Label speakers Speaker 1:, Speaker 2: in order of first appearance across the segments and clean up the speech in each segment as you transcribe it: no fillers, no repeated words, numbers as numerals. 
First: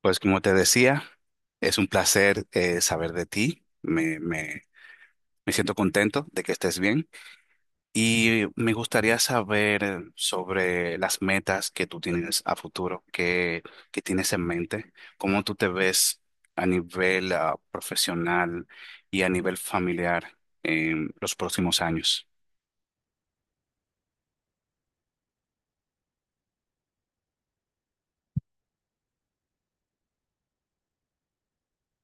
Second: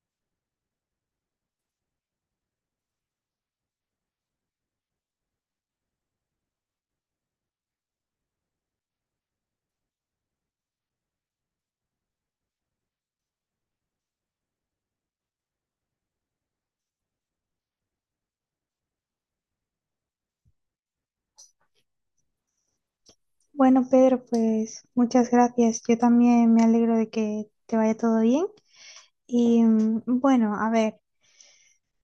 Speaker 1: Pues como te decía, es un placer, saber de ti. Me siento contento de que estés bien y me gustaría saber sobre las metas que tú tienes a futuro, qué tienes en mente, cómo tú te ves a nivel profesional y a nivel familiar en los próximos años.
Speaker 2: Bueno, Pedro, pues muchas gracias. Yo también me alegro de que te vaya todo bien. Y bueno, a ver,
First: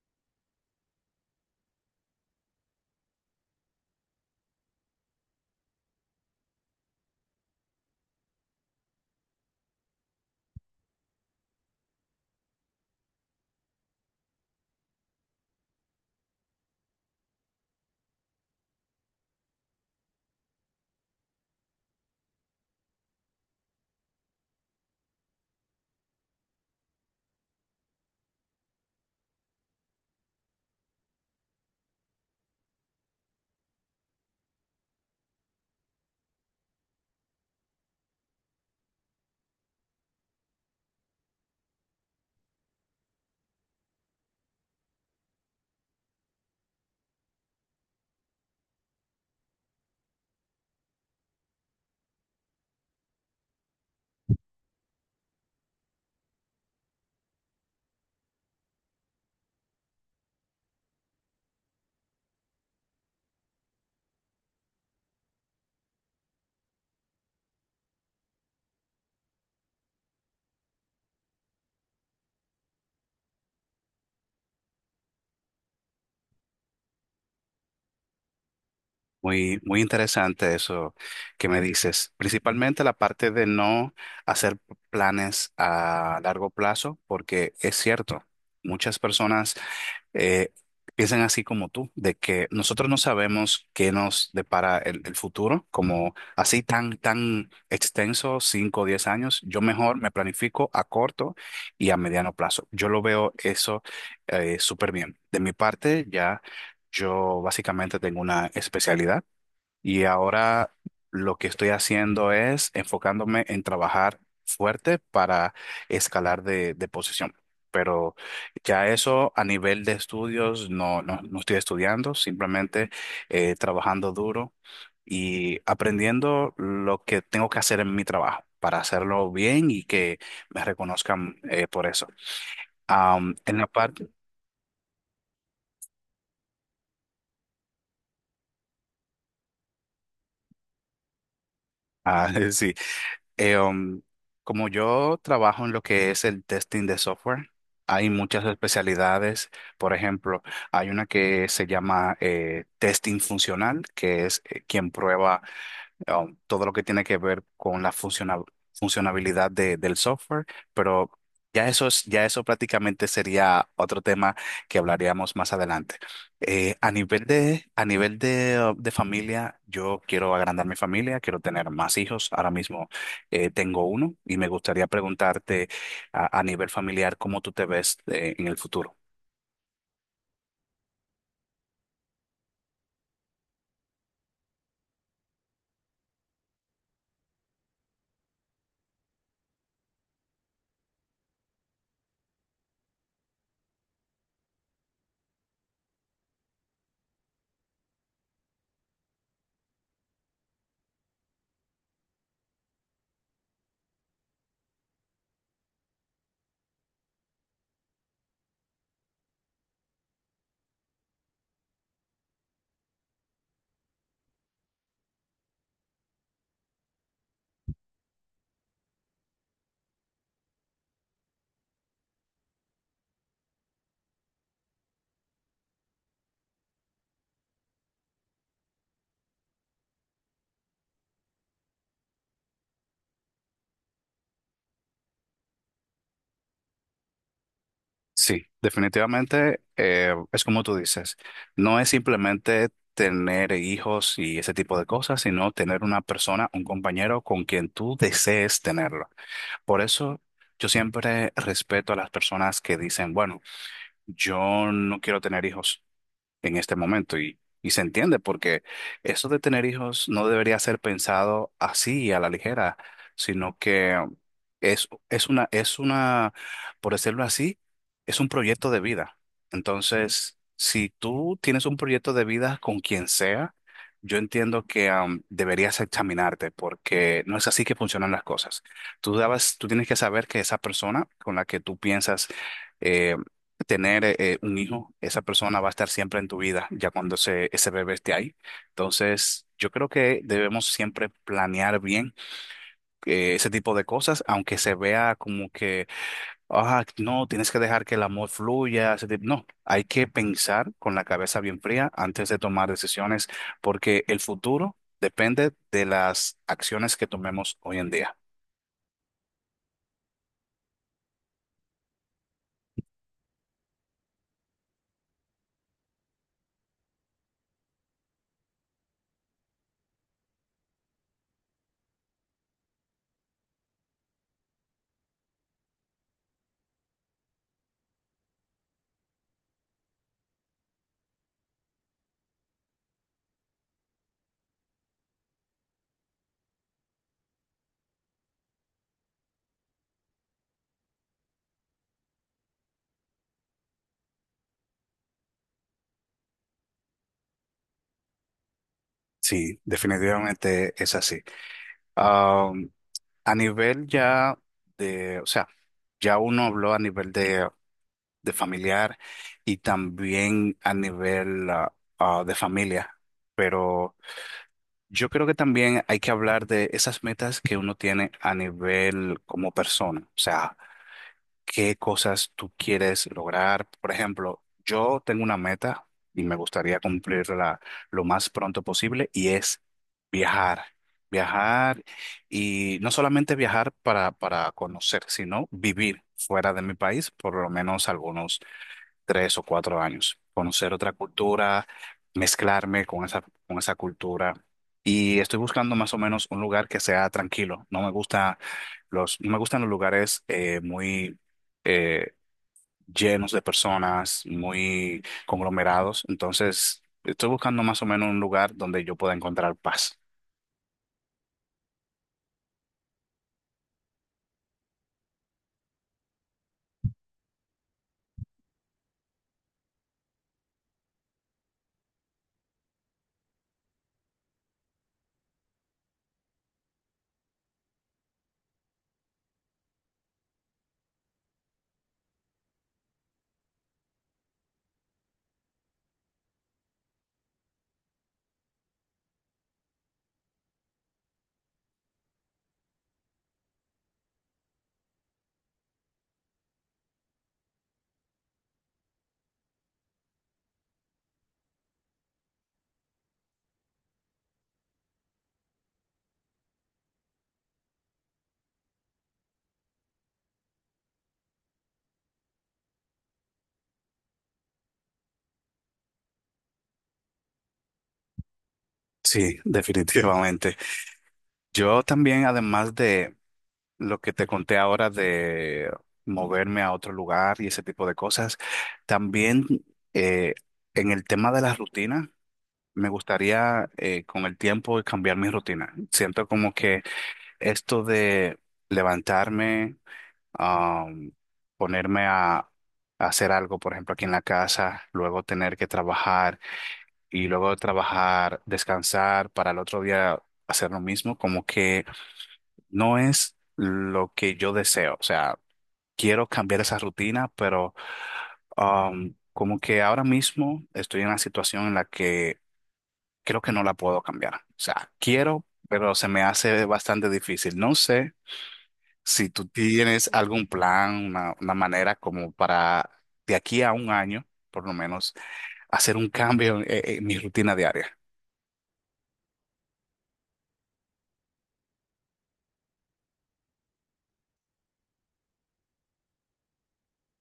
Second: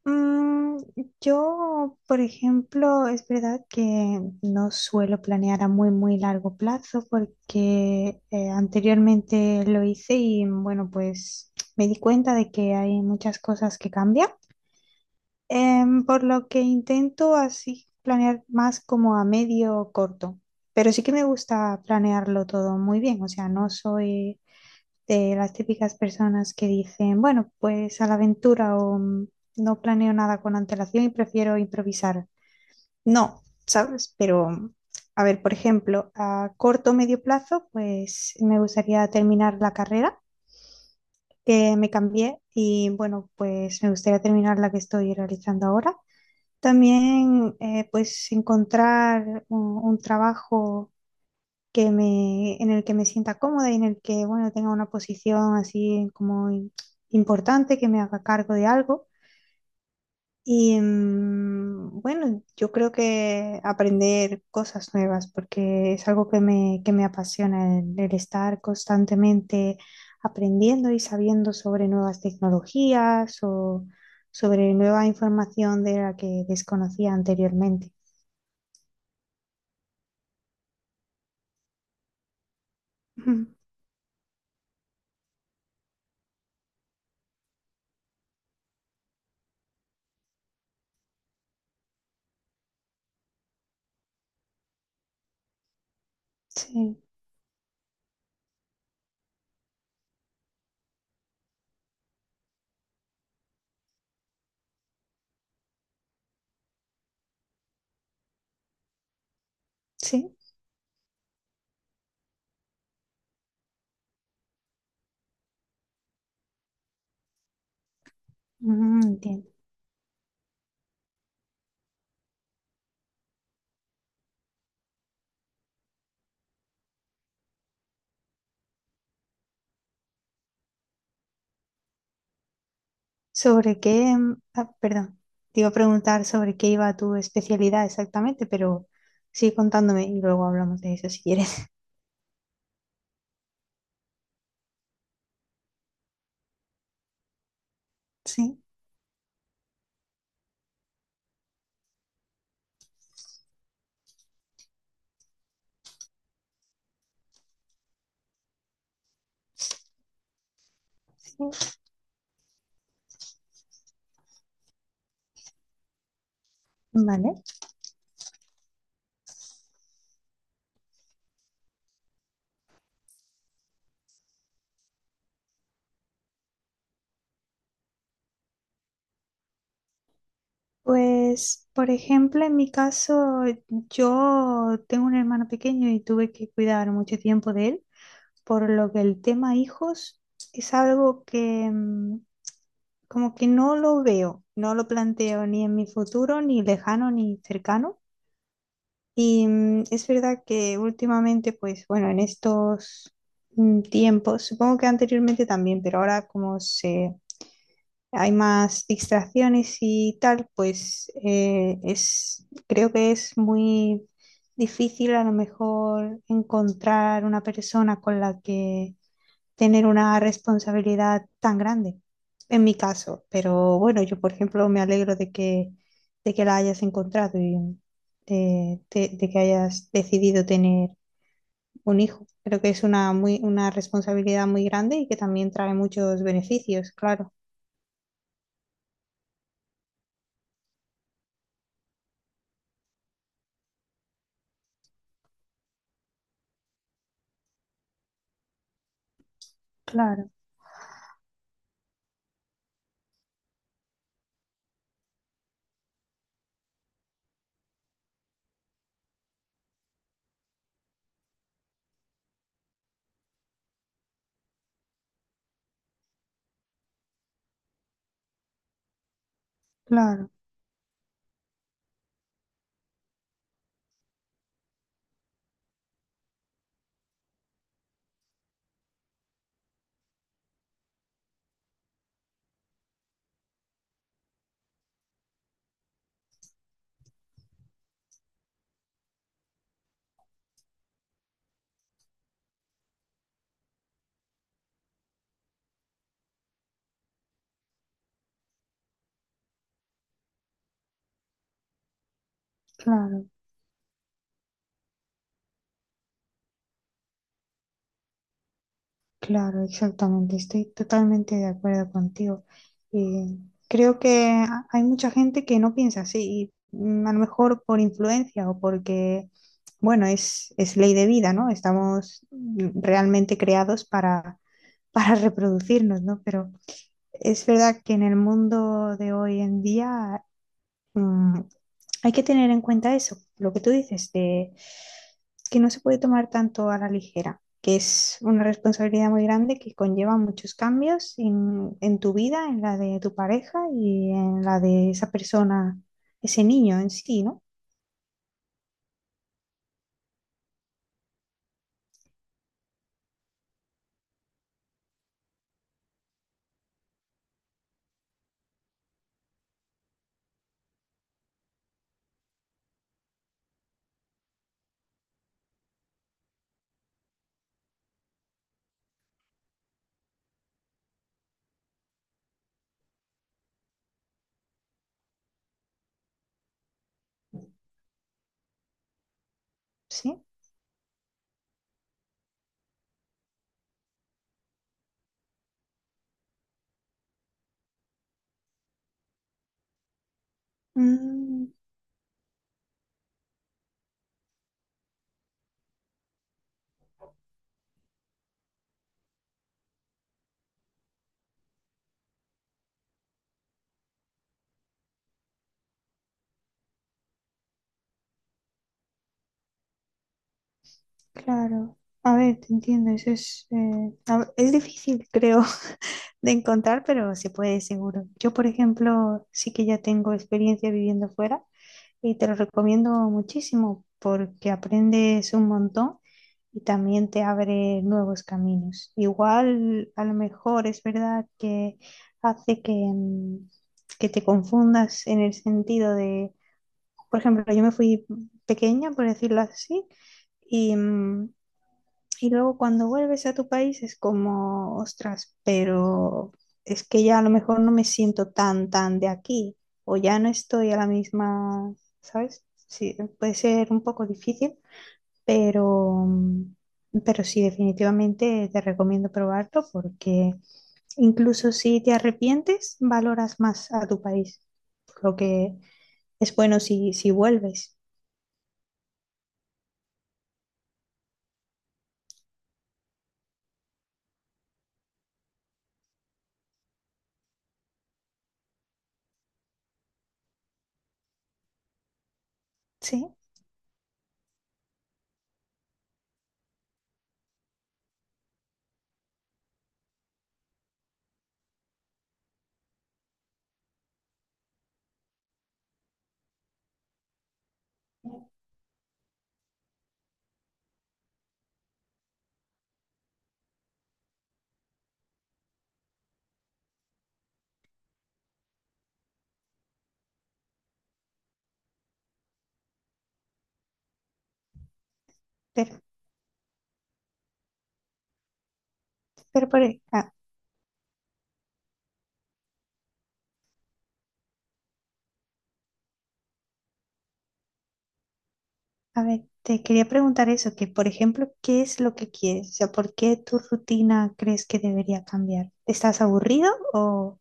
Speaker 2: mm, yo, por ejemplo, es verdad que no suelo planear a muy, muy largo plazo porque anteriormente lo hice y bueno, pues me di cuenta de que hay muchas cosas que cambian. Por lo que intento así planear más como a medio o corto, pero sí que me gusta planearlo todo muy bien, o sea, no soy de las típicas personas que dicen, bueno, pues a la aventura o, no planeo nada con antelación y prefiero improvisar. No, ¿sabes? Pero, a ver, por ejemplo, a corto o medio plazo, pues me gustaría terminar la carrera que me cambié y bueno, pues me gustaría terminar la que estoy realizando ahora. También, pues, encontrar un trabajo que me, en el que me sienta cómoda y en el que, bueno, tenga una posición así como importante, que me haga cargo de algo. Y bueno, yo creo que aprender cosas nuevas, porque es algo que me apasiona, el estar constantemente aprendiendo y sabiendo sobre nuevas tecnologías o sobre nueva información de la que desconocía anteriormente.
Speaker 1: Muy, muy interesante eso que me dices. Principalmente la parte de
Speaker 2: Ujú.
Speaker 1: no hacer planes a largo plazo, porque es cierto, muchas personas eh, piensan así como tú, de que nosotros no sabemos qué nos depara el futuro, como así tan,
Speaker 2: Sí,
Speaker 1: tan extenso, 5 o 10 años. Yo mejor me planifico a corto y a mediano plazo. Yo lo veo eso súper bien. De mi parte, ya yo básicamente tengo una especialidad y
Speaker 2: sí.
Speaker 1: ahora lo que estoy haciendo es enfocándome en trabajar fuerte para escalar de posición. Pero ya
Speaker 2: Mm,
Speaker 1: eso a
Speaker 2: entiendo.
Speaker 1: nivel de estudios no, no, no estoy estudiando, simplemente trabajando duro y aprendiendo lo que tengo que hacer en mi trabajo para hacerlo bien y que me reconozcan, por eso. En la
Speaker 2: ¿Sobre
Speaker 1: parte,
Speaker 2: qué? Perdón, te iba a preguntar sobre qué iba tu especialidad exactamente, pero sigue contándome y luego hablamos de eso si quieres.
Speaker 1: sí. Eh, um, Como yo trabajo en lo que es el testing de software, hay muchas
Speaker 2: Sí,
Speaker 1: especialidades. Por ejemplo, hay una que se llama, testing funcional, que es, quien prueba todo lo que tiene que ver con la funcionabilidad del software, pero
Speaker 2: sí,
Speaker 1: ya eso es, ya eso prácticamente sería otro tema que hablaríamos más adelante. Eh, a nivel
Speaker 2: vale.
Speaker 1: de, a nivel de, uh, de familia, yo quiero agrandar mi familia, quiero tener más hijos. Ahora mismo, tengo uno y me gustaría preguntarte a nivel familiar cómo tú te ves en el futuro.
Speaker 2: Pues, por ejemplo, en mi caso, yo tengo un hermano pequeño y tuve que cuidar mucho tiempo de él, por lo que el tema hijos es algo que como que no lo veo, no lo planteo ni en mi futuro, ni lejano, ni cercano. Y es verdad que últimamente, pues bueno, en estos tiempos, supongo que anteriormente también, pero ahora como se hay más distracciones y tal, pues es, creo que es muy difícil a lo mejor encontrar una persona con la que tener una responsabilidad tan grande, en mi caso. Pero bueno, yo, por ejemplo, me alegro de que la hayas encontrado y de, de que hayas decidido tener un hijo. Creo que es una, muy, una responsabilidad muy grande y que también trae muchos beneficios, claro.
Speaker 1: Sí, definitivamente, es como tú dices, no es simplemente tener hijos y ese tipo de cosas, sino tener una persona, un compañero con quien tú desees tenerlo. Por eso
Speaker 2: Claro,
Speaker 1: yo siempre respeto a las personas que dicen, bueno, yo no quiero tener hijos en este momento, y se entiende porque eso de tener hijos no debería ser pensado así a la ligera, sino que es una, por decirlo así, es un proyecto de vida.
Speaker 2: claro,
Speaker 1: Entonces, si tú tienes un proyecto de vida con quien sea, yo entiendo que, deberías examinarte porque no es así que funcionan las cosas. Tú tienes que saber que esa persona con la que tú piensas eh, tener, un hijo, esa persona va a estar siempre en tu vida, ya cuando ese bebé esté ahí. Entonces, yo creo que debemos siempre planear bien, ese tipo de cosas, aunque se vea como que, ah, no, tienes que dejar que el amor fluya, ese tipo... No, hay que pensar con la cabeza bien fría antes de tomar
Speaker 2: claro.
Speaker 1: decisiones, porque el futuro depende de las acciones que tomemos hoy en día.
Speaker 2: Claro, exactamente. Estoy totalmente de acuerdo contigo. Eh, Creo que hay mucha gente que no piensa así, y, a lo mejor por influencia o porque, bueno, es ley de vida, ¿no? Estamos realmente creados para, para reproducirnos, ¿no? Pero es verdad que en el mundo de hoy en día, mm, hay que tener en cuenta eso, lo que tú dices, de que no se puede tomar tanto a la ligera, que es una responsabilidad muy grande que conlleva muchos cambios en tu vida, en la de tu pareja y en la de esa persona, ese niño en sí, ¿no?
Speaker 1: Sí, definitivamente es así. A nivel ya de, o sea, ya uno habló a nivel de familiar y también a nivel de familia, pero yo creo que también hay que hablar de esas metas que uno tiene a nivel como persona, o sea, qué cosas tú quieres lograr. Por ejemplo, yo tengo una meta y me gustaría cumplirla lo más pronto posible y es
Speaker 2: Sí.
Speaker 1: viajar. Viajar y no solamente viajar para conocer, sino vivir fuera de mi país por lo menos algunos tres o cuatro años, conocer otra
Speaker 2: Mm,
Speaker 1: cultura, mezclarme con esa cultura. Y estoy buscando más o menos un lugar que sea tranquilo. No me gustan los lugares, muy, eh, llenos de personas, muy conglomerados. Entonces, estoy buscando más o menos un lugar donde yo pueda encontrar paz.
Speaker 2: claro. A ver, te entiendes, es, es difícil, creo, de encontrar, pero se puede seguro. Yo, por ejemplo, sí que ya tengo experiencia viviendo fuera. Y te lo recomiendo muchísimo porque aprendes un montón y también te abre nuevos caminos. Igual, a lo mejor es verdad que hace que, que te confundas en el sentido de, por ejemplo, yo me fui pequeña, por decirlo así, y y luego cuando vuelves a tu país es como, ostras, pero es que ya a lo mejor no me siento tan, tan de aquí, o ya no estoy a la misma, ¿sabes? Sí, puede ser un poco difícil, pero pero sí, definitivamente te recomiendo probarlo porque incluso si te arrepientes, valoras más a tu país, por lo que es bueno si, si vuelves.
Speaker 1: Sí, definitivamente. Yo también, además de lo que te conté ahora de moverme a otro lugar y ese tipo de cosas. También, eh, en el tema de la rutina, me
Speaker 2: ¿Sí?
Speaker 1: gustaría, con el tiempo cambiar mi rutina. Siento como que esto de levantarme, am, ponerme a hacer algo, por ejemplo, aquí en la casa, luego tener que trabajar y luego de trabajar, descansar para el otro día hacer lo mismo, como que no es lo que yo deseo. O sea, quiero cambiar esa rutina, pero, como que ahora mismo estoy en una situación en la que creo que no la puedo cambiar. O sea, quiero,
Speaker 2: Pero,
Speaker 1: pero se me hace bastante difícil. No sé si tú
Speaker 2: pero por, e-,
Speaker 1: tienes
Speaker 2: ah,
Speaker 1: algún plan, una manera como para de aquí a un año, por lo menos, hacer un cambio en mi rutina diaria.
Speaker 2: A ver, te quería preguntar eso, que por ejemplo, ¿qué es lo que quieres? O sea, ¿por qué tu rutina crees que debería cambiar? ¿Estás aburrido o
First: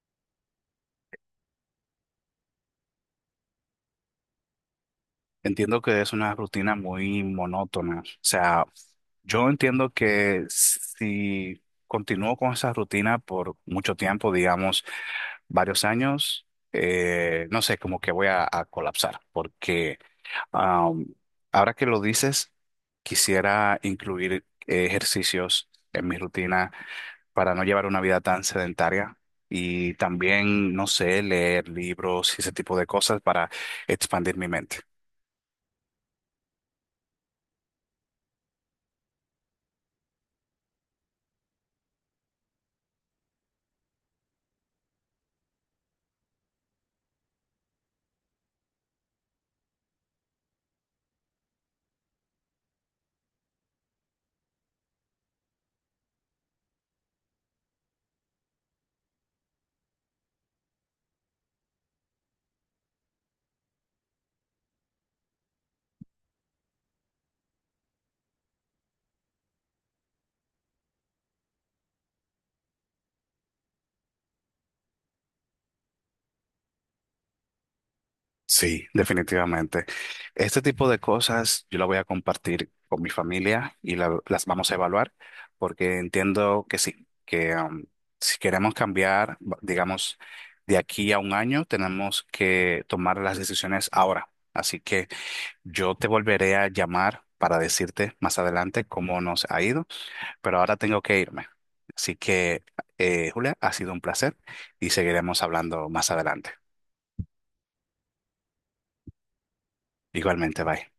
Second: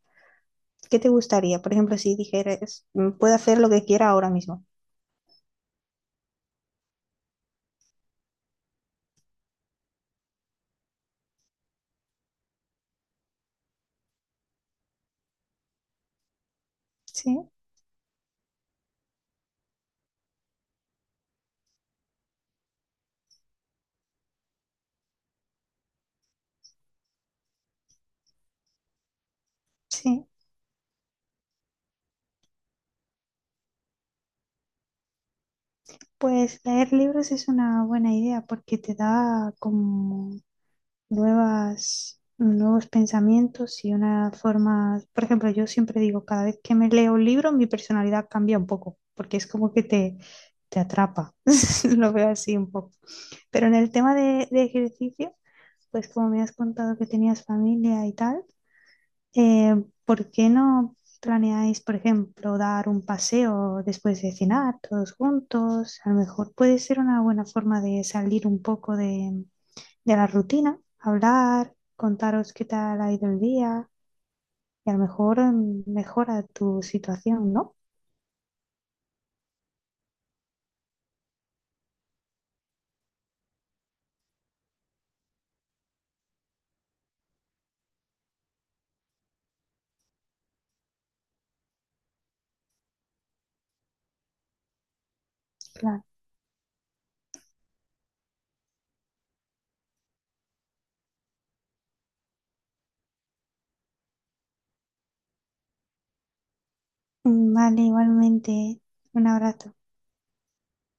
Speaker 2: qué te gustaría? Por ejemplo, si dijeras, "Mm, puedo hacer lo que quiera ahora mismo".
Speaker 1: Entiendo que es una rutina muy monótona. O sea, yo entiendo que si continúo con esa rutina por mucho tiempo, digamos varios años,
Speaker 2: Sí,
Speaker 1: no sé, como que voy a colapsar. Porque, am, ahora que lo dices, quisiera incluir, ejercicios en mi rutina para no llevar una vida tan sedentaria. Y
Speaker 2: sí.
Speaker 1: también, no sé, leer libros y ese tipo de cosas para expandir mi mente.
Speaker 2: Pues leer libros es una buena idea porque te da como nuevas, nuevos pensamientos y una forma, por ejemplo, yo siempre digo, cada vez que me leo un libro, mi personalidad cambia un poco, porque es como que te atrapa, lo veo así un poco. Pero en el tema de ejercicio, pues como me has contado que tenías familia y tal, eh, ¿por qué no planeáis, por ejemplo, dar un paseo después de cenar todos juntos? A lo mejor puede ser una buena forma de salir un poco de la rutina, hablar, contaros qué tal ha ido el día y a lo mejor mejora tu situación, ¿no?
Speaker 1: Sí, definitivamente. Este tipo de cosas yo la voy a compartir con mi familia y las vamos a evaluar porque entiendo que sí, que, si queremos cambiar, digamos, de aquí a un año, tenemos que tomar las decisiones ahora. Así que yo
Speaker 2: Claro.
Speaker 1: te volveré a llamar para decirte más adelante cómo nos ha ido, pero ahora tengo que irme. Así que, Julia, ha sido un placer y seguiremos hablando más adelante.
Speaker 2: Mm, vale, igualmente. Un abrazo.
Speaker 1: Igualmente, bye.